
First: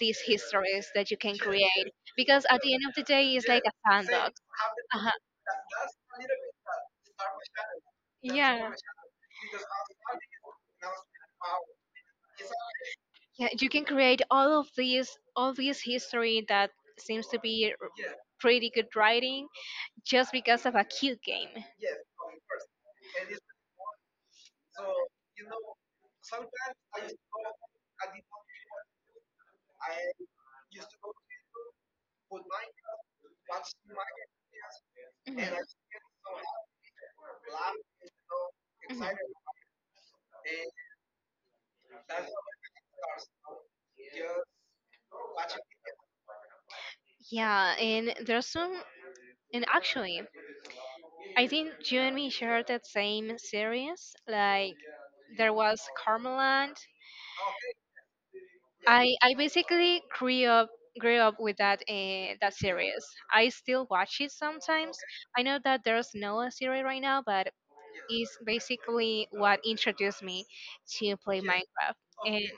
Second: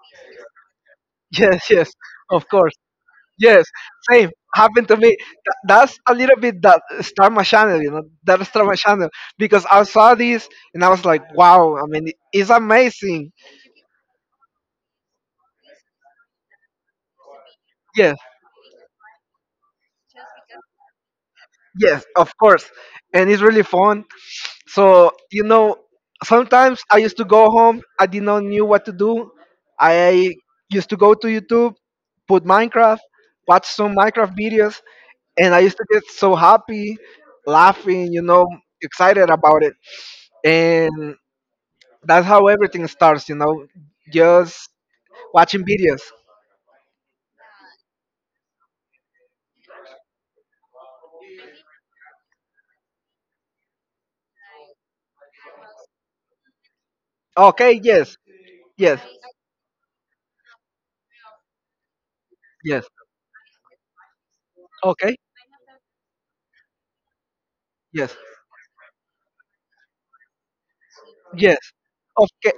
Speaker 1: these histories that you can
Speaker 2: yes,
Speaker 1: create
Speaker 2: yes,
Speaker 1: because
Speaker 2: of
Speaker 1: at
Speaker 2: course.
Speaker 1: the end of the day, it's like
Speaker 2: Yes,
Speaker 1: a
Speaker 2: same
Speaker 1: sandbox.
Speaker 2: happened to me.
Speaker 1: Uh-huh.
Speaker 2: Th- that's a little bit that start my channel, you know, that start
Speaker 1: Yeah,
Speaker 2: my channel because I saw this and I was like, wow, I mean, it's amazing.
Speaker 1: yeah, you can create all of these, all this history that seems to be r-
Speaker 2: Yes,
Speaker 1: pretty good writing just because of a cute game.
Speaker 2: yes, of course. And it's really fun. So, you know, sometimes I used to go home. I did not knew what to do. I used to go to YouTube, put Minecraft, watch some Minecraft videos,
Speaker 1: Mhm,
Speaker 2: and I used to get so happy, laughing, you know, excited
Speaker 1: mhm.
Speaker 2: about it. And that's how everything starts, you know, just watching videos.
Speaker 1: Yeah, and there's some, and actually, I think you and me shared that same series. Like there was Carmeland,
Speaker 2: Okay, yes, yes,
Speaker 1: I I basically grew up grew up with that uh, that
Speaker 2: yes.
Speaker 1: series. I still watch it sometimes.
Speaker 2: Okay,
Speaker 1: I know that there's no a series right now, but
Speaker 2: yes,
Speaker 1: it's basically what introduced me to play
Speaker 2: yes.
Speaker 1: Minecraft. And
Speaker 2: Okay.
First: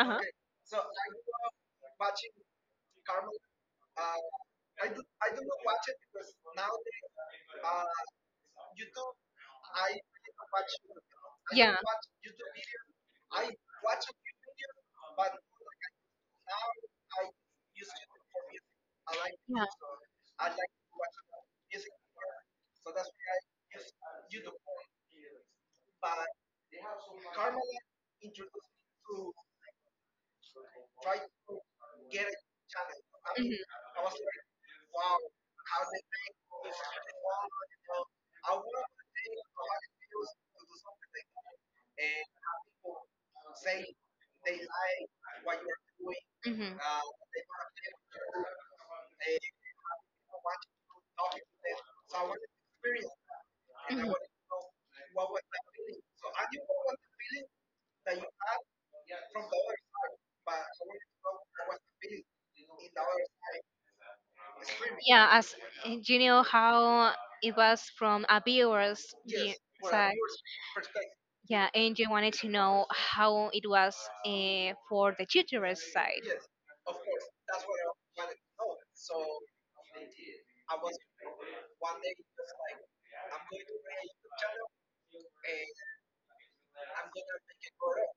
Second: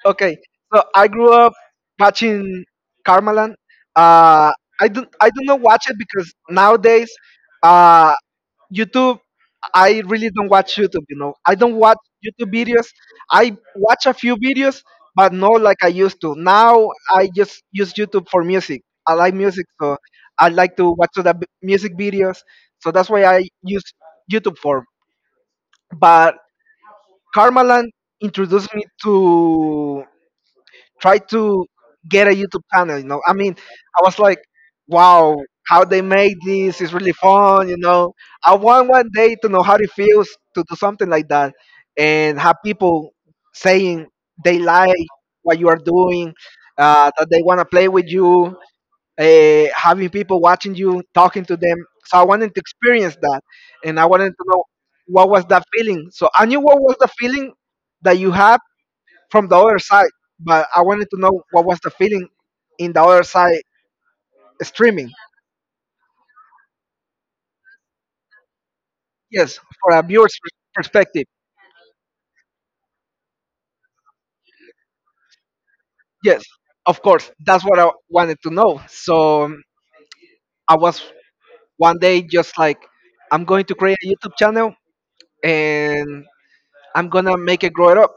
Speaker 1: uh huh,
Speaker 2: Okay, so I grew up watching Carmelan. Uh, I don't I don't know watch it, because nowadays, uh, YouTube. I really don't watch YouTube. You know, I don't
Speaker 1: yeah,
Speaker 2: watch YouTube videos. I watch a few videos, but not like I used to. Now I just use YouTube for music. I like
Speaker 1: yeah,
Speaker 2: music, so I like to watch the b- music videos. So that's why I use YouTube for. But Carmelan introduced me to try to get a YouTube channel. You know, I mean,
Speaker 1: mm-hmm,
Speaker 2: I was like, wow, how they made this is really fun. You know, I want one day to know how it feels to do something like that and have people saying they like what you are doing, uh, that they want to play with you, uh, having people watching you, talking to them. So I wanted to experience that, and
Speaker 1: mm-hmm,
Speaker 2: I
Speaker 1: hmm,
Speaker 2: wanted to know what was that feeling. So I knew what was the feeling that you had from the other side. But I wanted to know what was the feeling in the other side, streaming.
Speaker 1: yeah. As and you know how it was from a viewer's view
Speaker 2: Yes, for a
Speaker 1: side.
Speaker 2: viewer's pers- perspective.
Speaker 1: Yeah, and you wanted to know how it was uh, for the tutor's side.
Speaker 2: Yes, of course. That's what I wanted to know. So, um, I was one day just like, I'm going to create a YouTube channel and I'm gonna make it grow it up.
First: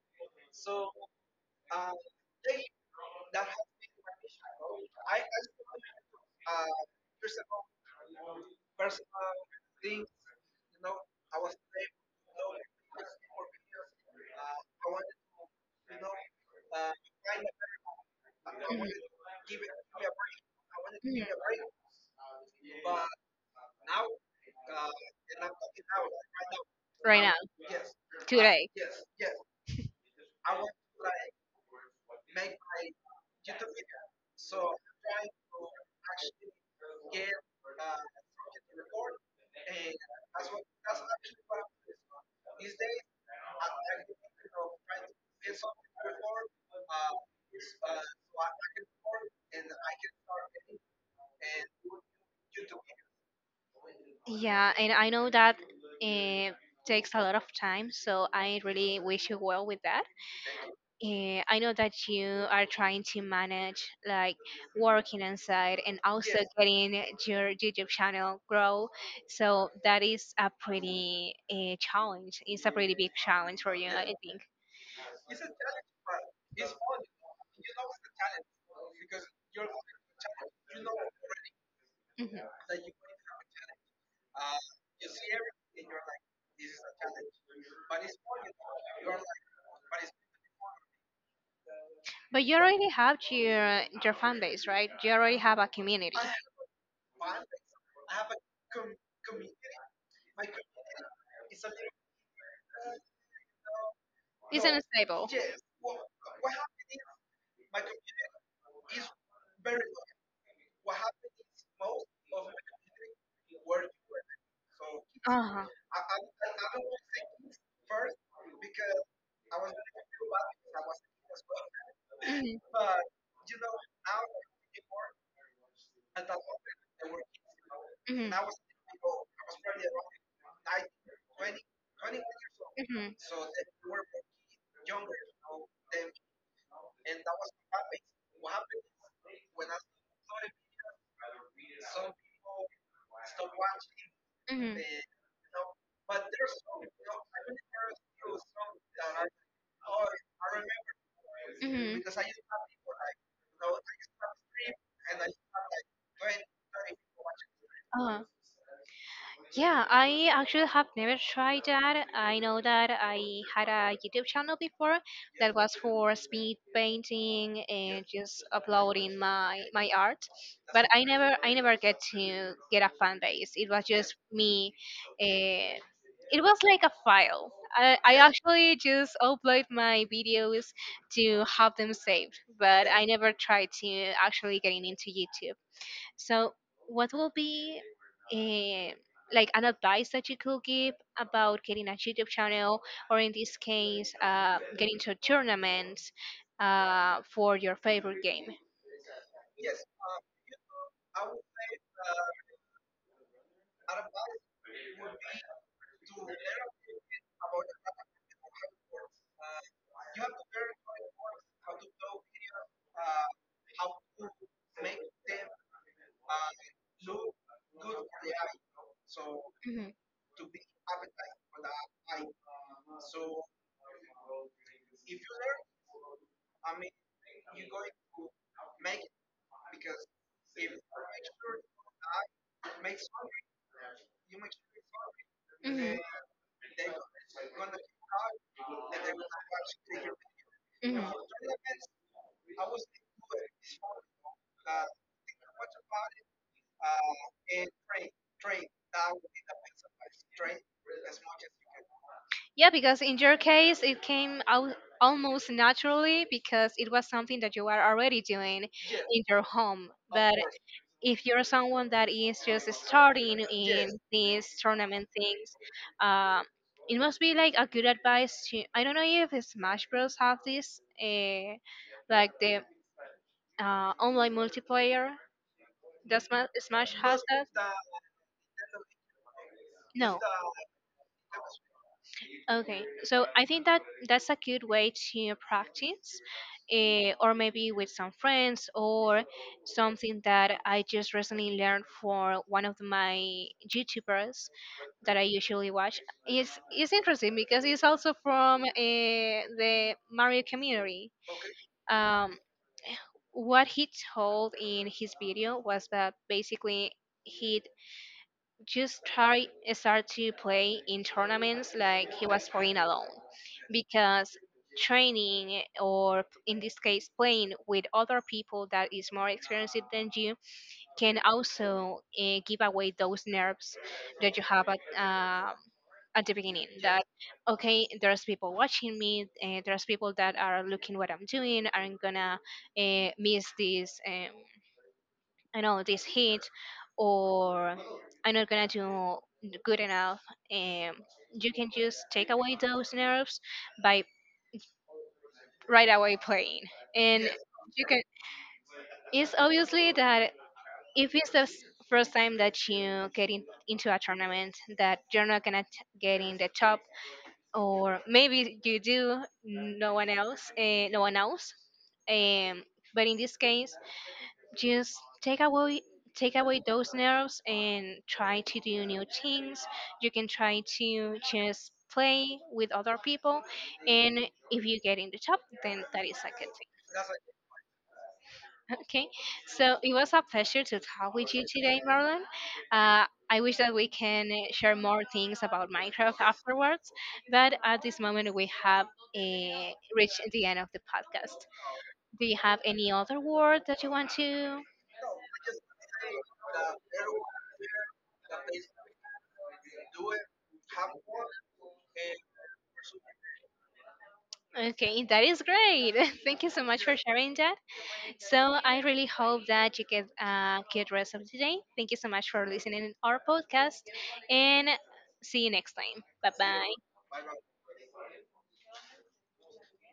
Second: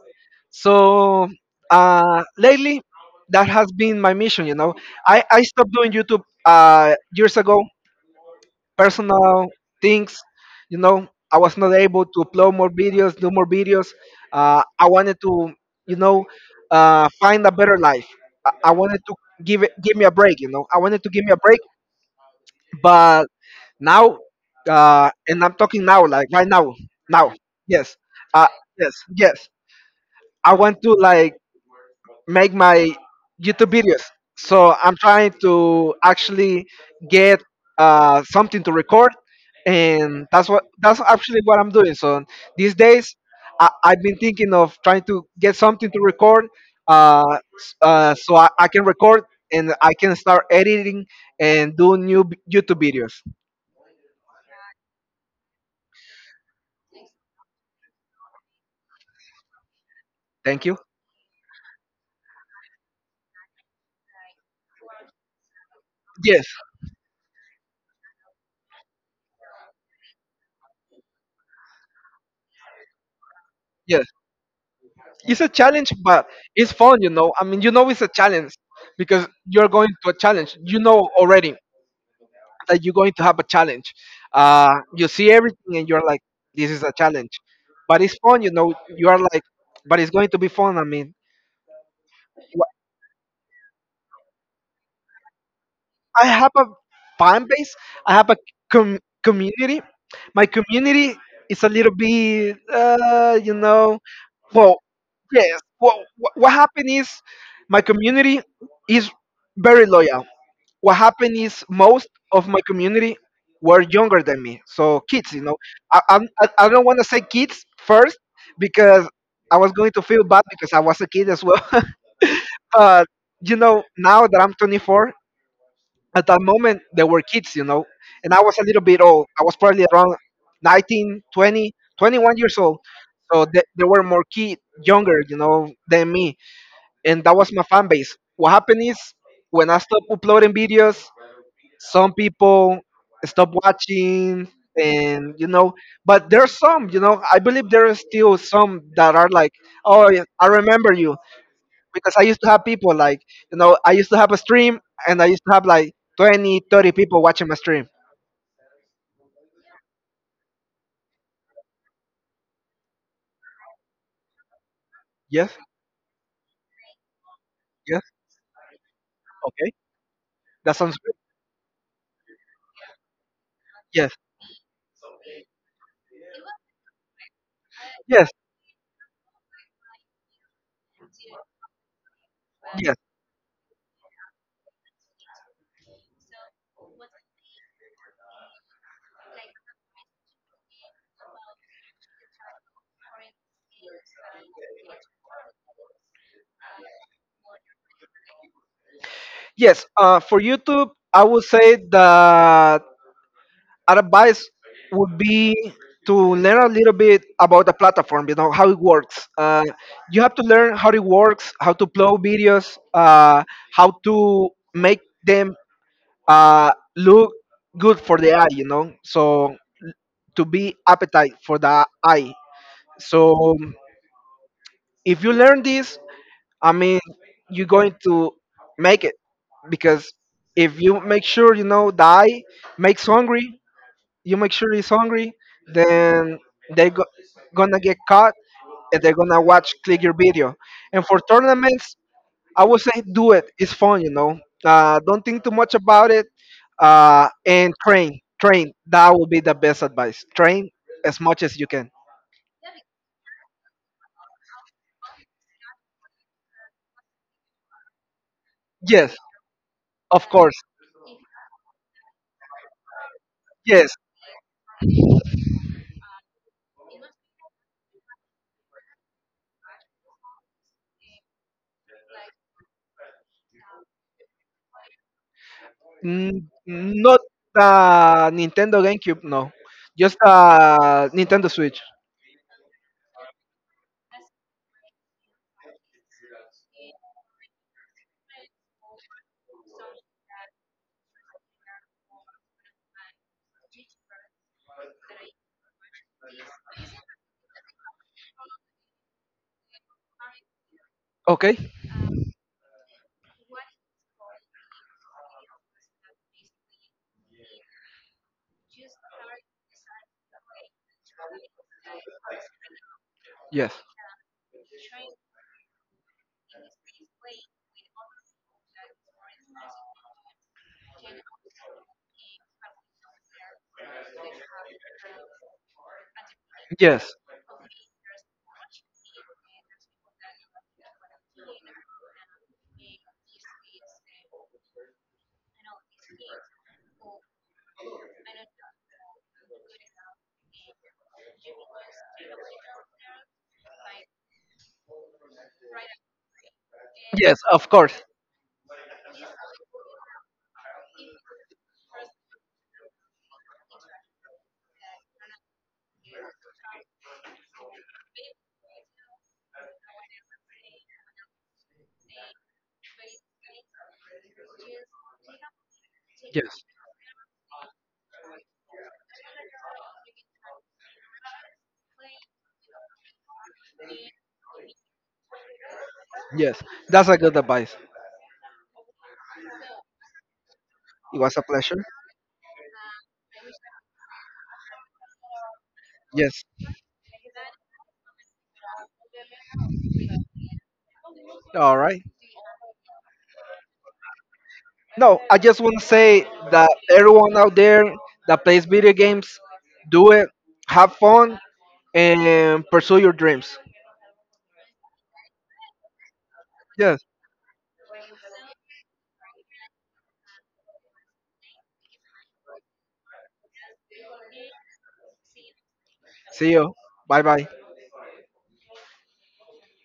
Speaker 2: So, uh, lately, that has been my mission. You know, I I stopped doing YouTube uh, years ago, personal things. You know, I was not able to upload more videos, do more videos. Uh, I wanted to, you know, uh, find a better life. I, I
Speaker 1: Mhm,
Speaker 2: wanted to give it, give me a break. You know, I wanted to give me a break,
Speaker 1: mhm.
Speaker 2: but now, uh, and I'm talking now, like right now,
Speaker 1: Right
Speaker 2: now,
Speaker 1: now,
Speaker 2: yes, uh,
Speaker 1: today.
Speaker 2: yes, yes. I want to, like, make my YouTube videos. So I'm trying to actually get uh, something to record, and that's what that's actually what I'm doing. So these days, I, I've been thinking of trying to get something to record, uh, s- uh, so I, I can record and I can start editing and do new b- YouTube videos.
Speaker 1: Yeah, and I know that uh, takes a lot of time, so I really wish you well with that.
Speaker 2: Thank you.
Speaker 1: Uh, I know that you are trying to manage like working inside and also
Speaker 2: Yes,
Speaker 1: getting your YouTube channel grow. So that is a pretty uh, challenge. It's a pretty big challenge for you,
Speaker 2: yes.
Speaker 1: I think.
Speaker 2: It's a challenge, but it's fun. You know, I mean, you know, it's a challenge, because you're going to a challenge. You know already
Speaker 1: Mm-hmm.
Speaker 2: that you're going to have a challenge. Uh, you see everything and you're like, this is a challenge. But it's fun, you know. You are like, but it's going to be fun. I mean,
Speaker 1: But you
Speaker 2: wh-
Speaker 1: already have your your fan base, right? You already have a community.
Speaker 2: I have a fan base. I have a com- community. My community is a little bit, uh, you know,
Speaker 1: It's
Speaker 2: well,
Speaker 1: unstable.
Speaker 2: yes. What what happened is my community is very loyal. What happened is most of my community were younger than me, so kids, you know.
Speaker 1: Uh-huh.
Speaker 2: I I'm, i, I don't want to say kids first because I was going to feel bad because I was a kid as well,
Speaker 1: Mhm,
Speaker 2: but, you know, now that I'm twenty-four, at that moment they were kids, you know,
Speaker 1: mhm,
Speaker 2: and I was a little bit old. I was probably around nineteen, twenty, twenty-one years old,
Speaker 1: mhm,
Speaker 2: so they, they were more kid, younger, you know, than me, and that was my fan base. What happened is, when I stopped uploading videos, some people stop watching,
Speaker 1: mhm,
Speaker 2: and, you know, but there's some, you know, I believe there is still some that are like, oh yeah, I remember you,
Speaker 1: mhm.
Speaker 2: because I used to have people like, you know, I used to have a stream, and I used to have like twenty, thirty people watching my stream.
Speaker 1: Uh, yeah, I actually have never tried that. I know that I had a YouTube channel before that
Speaker 2: Yes,
Speaker 1: was for speed painting
Speaker 2: yes.
Speaker 1: and just uploading my
Speaker 2: Okay,
Speaker 1: my art,
Speaker 2: that
Speaker 1: but
Speaker 2: sounds
Speaker 1: I
Speaker 2: good.
Speaker 1: never I never get to get a fan base. It was just
Speaker 2: Yes,
Speaker 1: me. Uh, it was like a file. I, I
Speaker 2: yes,
Speaker 1: actually just upload my videos to have them saved, but
Speaker 2: yes,
Speaker 1: I never tried to actually getting into YouTube. So, what will be eh, like an advice that you could give about getting a YouTube channel, or in this case, uh, getting to tournaments uh, for your favorite game?
Speaker 2: yes. Uh, for YouTube, I would say that advice would be to learn a little bit about the platform, you know, how it works. Uh, you have to learn how it works, how to upload videos, uh, how to make them uh, look good for the eye, you know. So
Speaker 1: Hmm.
Speaker 2: to be appetite for the eye, so if you learn this, I mean, you're going to make it, because if you make sure, you know, the eye makes hungry, you make sure he's hungry,
Speaker 1: Hmm.
Speaker 2: then they go, gonna get caught and they're gonna watch click your video. And
Speaker 1: Hmm.
Speaker 2: for tournaments, I would say do it. It's fun, you know. Uh, don't think too much about it. Uh, and train, train. That would be the best advice. Train as much as you can.
Speaker 1: Yeah, because in your case, it came out almost naturally because it was something that you are already doing
Speaker 2: Yes,
Speaker 1: in your home.
Speaker 2: of
Speaker 1: But
Speaker 2: course.
Speaker 1: if you're someone that is just starting in
Speaker 2: Yes,
Speaker 1: these tournament things, uh, it must be like a good advice to. I don't know if Smash Bros have this, uh, like the uh, online multiplayer. Does Ma-
Speaker 2: N-
Speaker 1: Smash
Speaker 2: not
Speaker 1: has that?
Speaker 2: the Nintendo GameCube, no. Just
Speaker 1: No.
Speaker 2: the Nintendo Switch.
Speaker 1: Okay, so I think that that's a good way to practice, eh, or maybe with some friends, or something that I just recently learned for one of my YouTubers that I usually watch. It's, it's interesting because it's also from eh, the Mario community.
Speaker 2: Okay,
Speaker 1: Um, what he told in his video was that basically he just try start to play in tournaments like he was playing alone
Speaker 2: yes.
Speaker 1: because training or in this case playing with other people that is more experienced than you can also uh, give away those nerves that you have at, uh, at the beginning that
Speaker 2: Yes.
Speaker 1: okay there's people watching me, uh, there's people that are looking what I'm doing, I'm gonna uh, miss this, um, I know this hit, or I'm not gonna do good enough. Um, you can just take away those nerves by right away playing, and
Speaker 2: Yes, of
Speaker 1: you can.
Speaker 2: course.
Speaker 1: It's obviously that if it's the s- first time that you get in, into a tournament that you're not gonna t- get in the top, or maybe you do, no one else, uh, no one else. Um, but in this case, just take away take away
Speaker 2: Yes.
Speaker 1: those nerves and try to do new things. You can try to just play with other people, and if you get in the top, then that is a good
Speaker 2: Yes.
Speaker 1: thing.
Speaker 2: That's a good advice.
Speaker 1: Okay, so it was a pleasure to talk
Speaker 2: It
Speaker 1: with
Speaker 2: was
Speaker 1: you
Speaker 2: a
Speaker 1: today,
Speaker 2: pleasure.
Speaker 1: Marlon. uh, I wish that we can uh, share more things about Minecraft
Speaker 2: Yes.
Speaker 1: afterwards, but at this moment we have uh, reached the end of the podcast.
Speaker 2: All right.
Speaker 1: Do you have any other word that you want to?
Speaker 2: No, I just want to say that everyone out there that plays video games, do it, have fun, and pursue your dreams.
Speaker 1: Okay, that is great. Thank you so much for
Speaker 2: Yes.
Speaker 1: sharing that. So I really hope that you get a good rest of the day. Thank you so much for listening to our podcast and see you next time. Bye
Speaker 2: See you.
Speaker 1: bye.
Speaker 2: Bye bye.